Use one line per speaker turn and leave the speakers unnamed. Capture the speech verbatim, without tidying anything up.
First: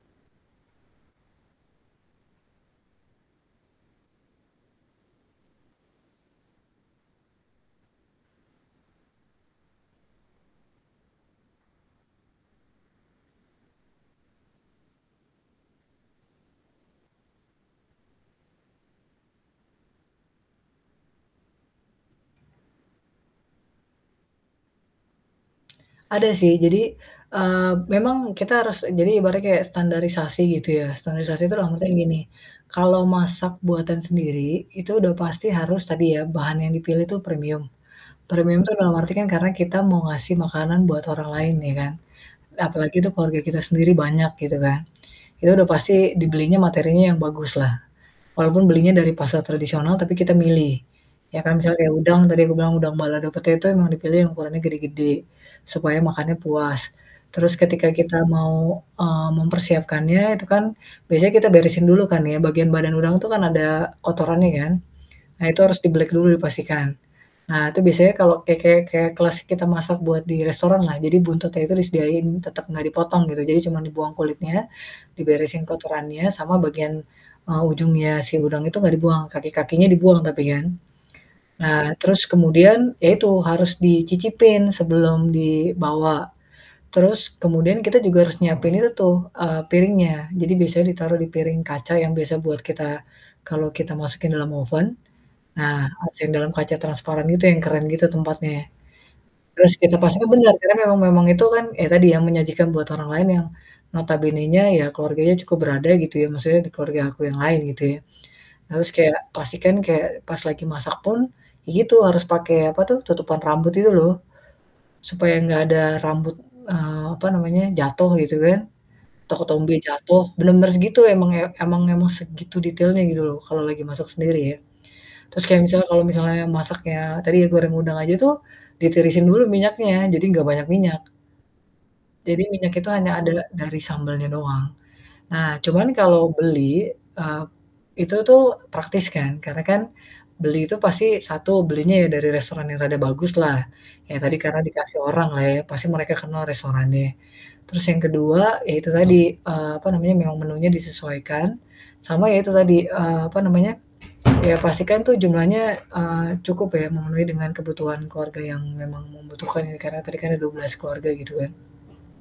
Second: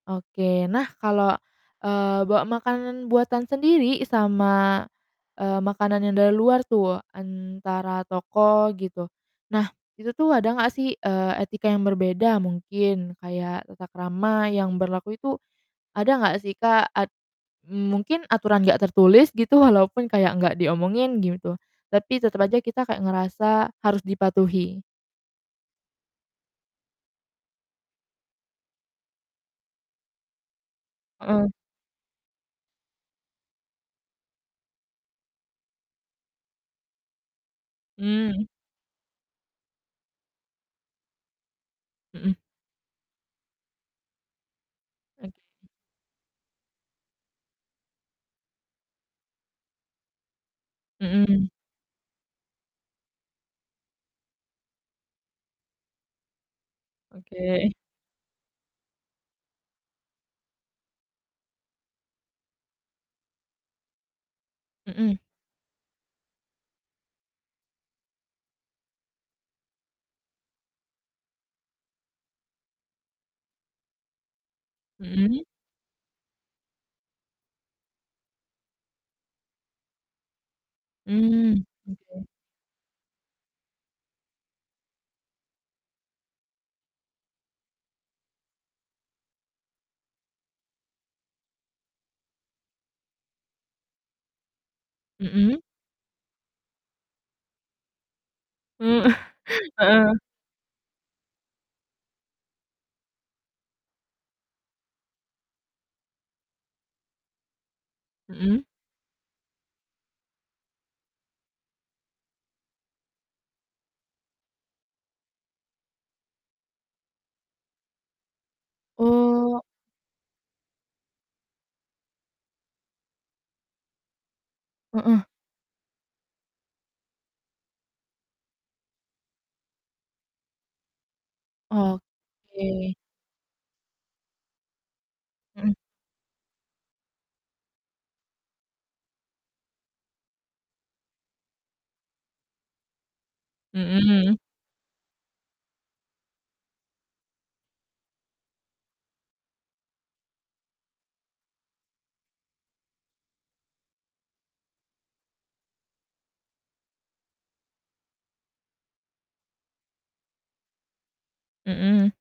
Oke. Nah kalau, eee, bawa makanan buatan sendiri sama, eee, makanan yang dari luar tuh, antara toko gitu, nah, itu tuh ada gak sih, eee, etika yang berbeda mungkin kayak tata krama yang berlaku itu, ada enggak sih, Kak? At eee, mungkin aturan gak tertulis gitu walaupun kayak enggak diomongin gitu. Tapi tetep aja kita kayak ngerasa harus dipatuhi.
Ada sih. Jadi, eee, memang kita harus jadi ibaratnya kayak standarisasi gitu ya. Standarisasi
Mhm.
itu dalam artian gini, kalau masak buatan sendiri itu udah pasti harus tadi ya, bahan yang dipilih tuh premium.
Mmm.
Premium itu dalam arti kan karena kita mau ngasih makanan buat orang lain, ya kan?
Mhm.
Apalagi itu keluarga kita sendiri banyak gitu kan.
Oke.
Itu udah pasti dibelinya materinya yang bagus lah. Walaupun belinya dari pasar tradisional tapi kita milih, ya
Mhm.
kan. Misalnya kayak udang, tadi aku bilang udang balado pete itu emang dipilih yang ukurannya gede-gede, supaya makannya puas. Terus
Oke.
ketika kita mau, eee, mempersiapkannya itu kan biasanya kita beresin dulu kan ya, bagian badan udang itu kan ada kotorannya kan,
Mhm.
nah itu harus dibelik dulu, dipastikan. Nah itu biasanya kalau kayak kayak kayak kelas kita masak buat di restoran lah. Jadi buntutnya itu disediain tetep gak dipotong gitu, jadi cuman dibuang kulitnya,
Mhm.
diberesin kotorannya sama bagian, eee, ujungnya si udang itu gak dibuang, kaki-kakinya dibuang tapi kan.
Hmm,
Nah terus
oke.
kemudian, ya itu harus dicicipin sebelum dibawa. Terus kemudian kita juga harus nyiapin itu tuh, eee, piringnya. Jadi biasanya ditaruh di piring kaca yang biasa buat kita, kalau kita masukin dalam oven,
Mhm?
nah [unintelligible] dalam kaca transparan gitu yang keren gitu tempatnya.
Hmm
Terus kita
heeh.
pastikan bener karena memang memang itu kan ya tadi yang menyajikan buat orang lain yang notabenenya ya keluarganya cukup berada gitu ya, maksudnya di keluarga aku yang lain gitu ya.
Mhm.
Harus kayak pastikan kayak pas lagi masak pun ya gitu, harus pake apa tuh, tutupan rambut gitu loh. Supaya enggak ada rambut, eee, apa namanya, jatuh gitu kan, atau
Oh.
ketombe jatuh, bener-bener segitu emang ya emang emang segitu detailnya gitu loh, kalau lagi masak sendiri ya.
Mhm.
Terus kayak misalnya kalau misalnya masaknya tadi yang goreng udang aja tuh, ditirisin dulu minyaknya, jadi enggak banyak minyak. Jadi minyak itu
Oke.
hanya adala dari sambalnya doang. Nah
Hmm.
cuman kalau beli, eee, itu tuh praktis kan, karena kan beli itu pasti satu, belinya ya dari restoran yang rada baguslah. Ya tadi
Mmm.
karena dikasih orang lah ya, pasti mereka kenal restorannya. Terus yang kedua ya itu tadi, eee, apa namanya, memang menunya disesuaikan, sama ya itu tadi, eee, apa namanya, ya pastikan tuh jumlahnya, eee, cukup ya memenuhi dengan kebutuhan keluarga yang memang membutuhkan ini karena tadi kan ada dua belas keluarga gitu kan.
Hmm.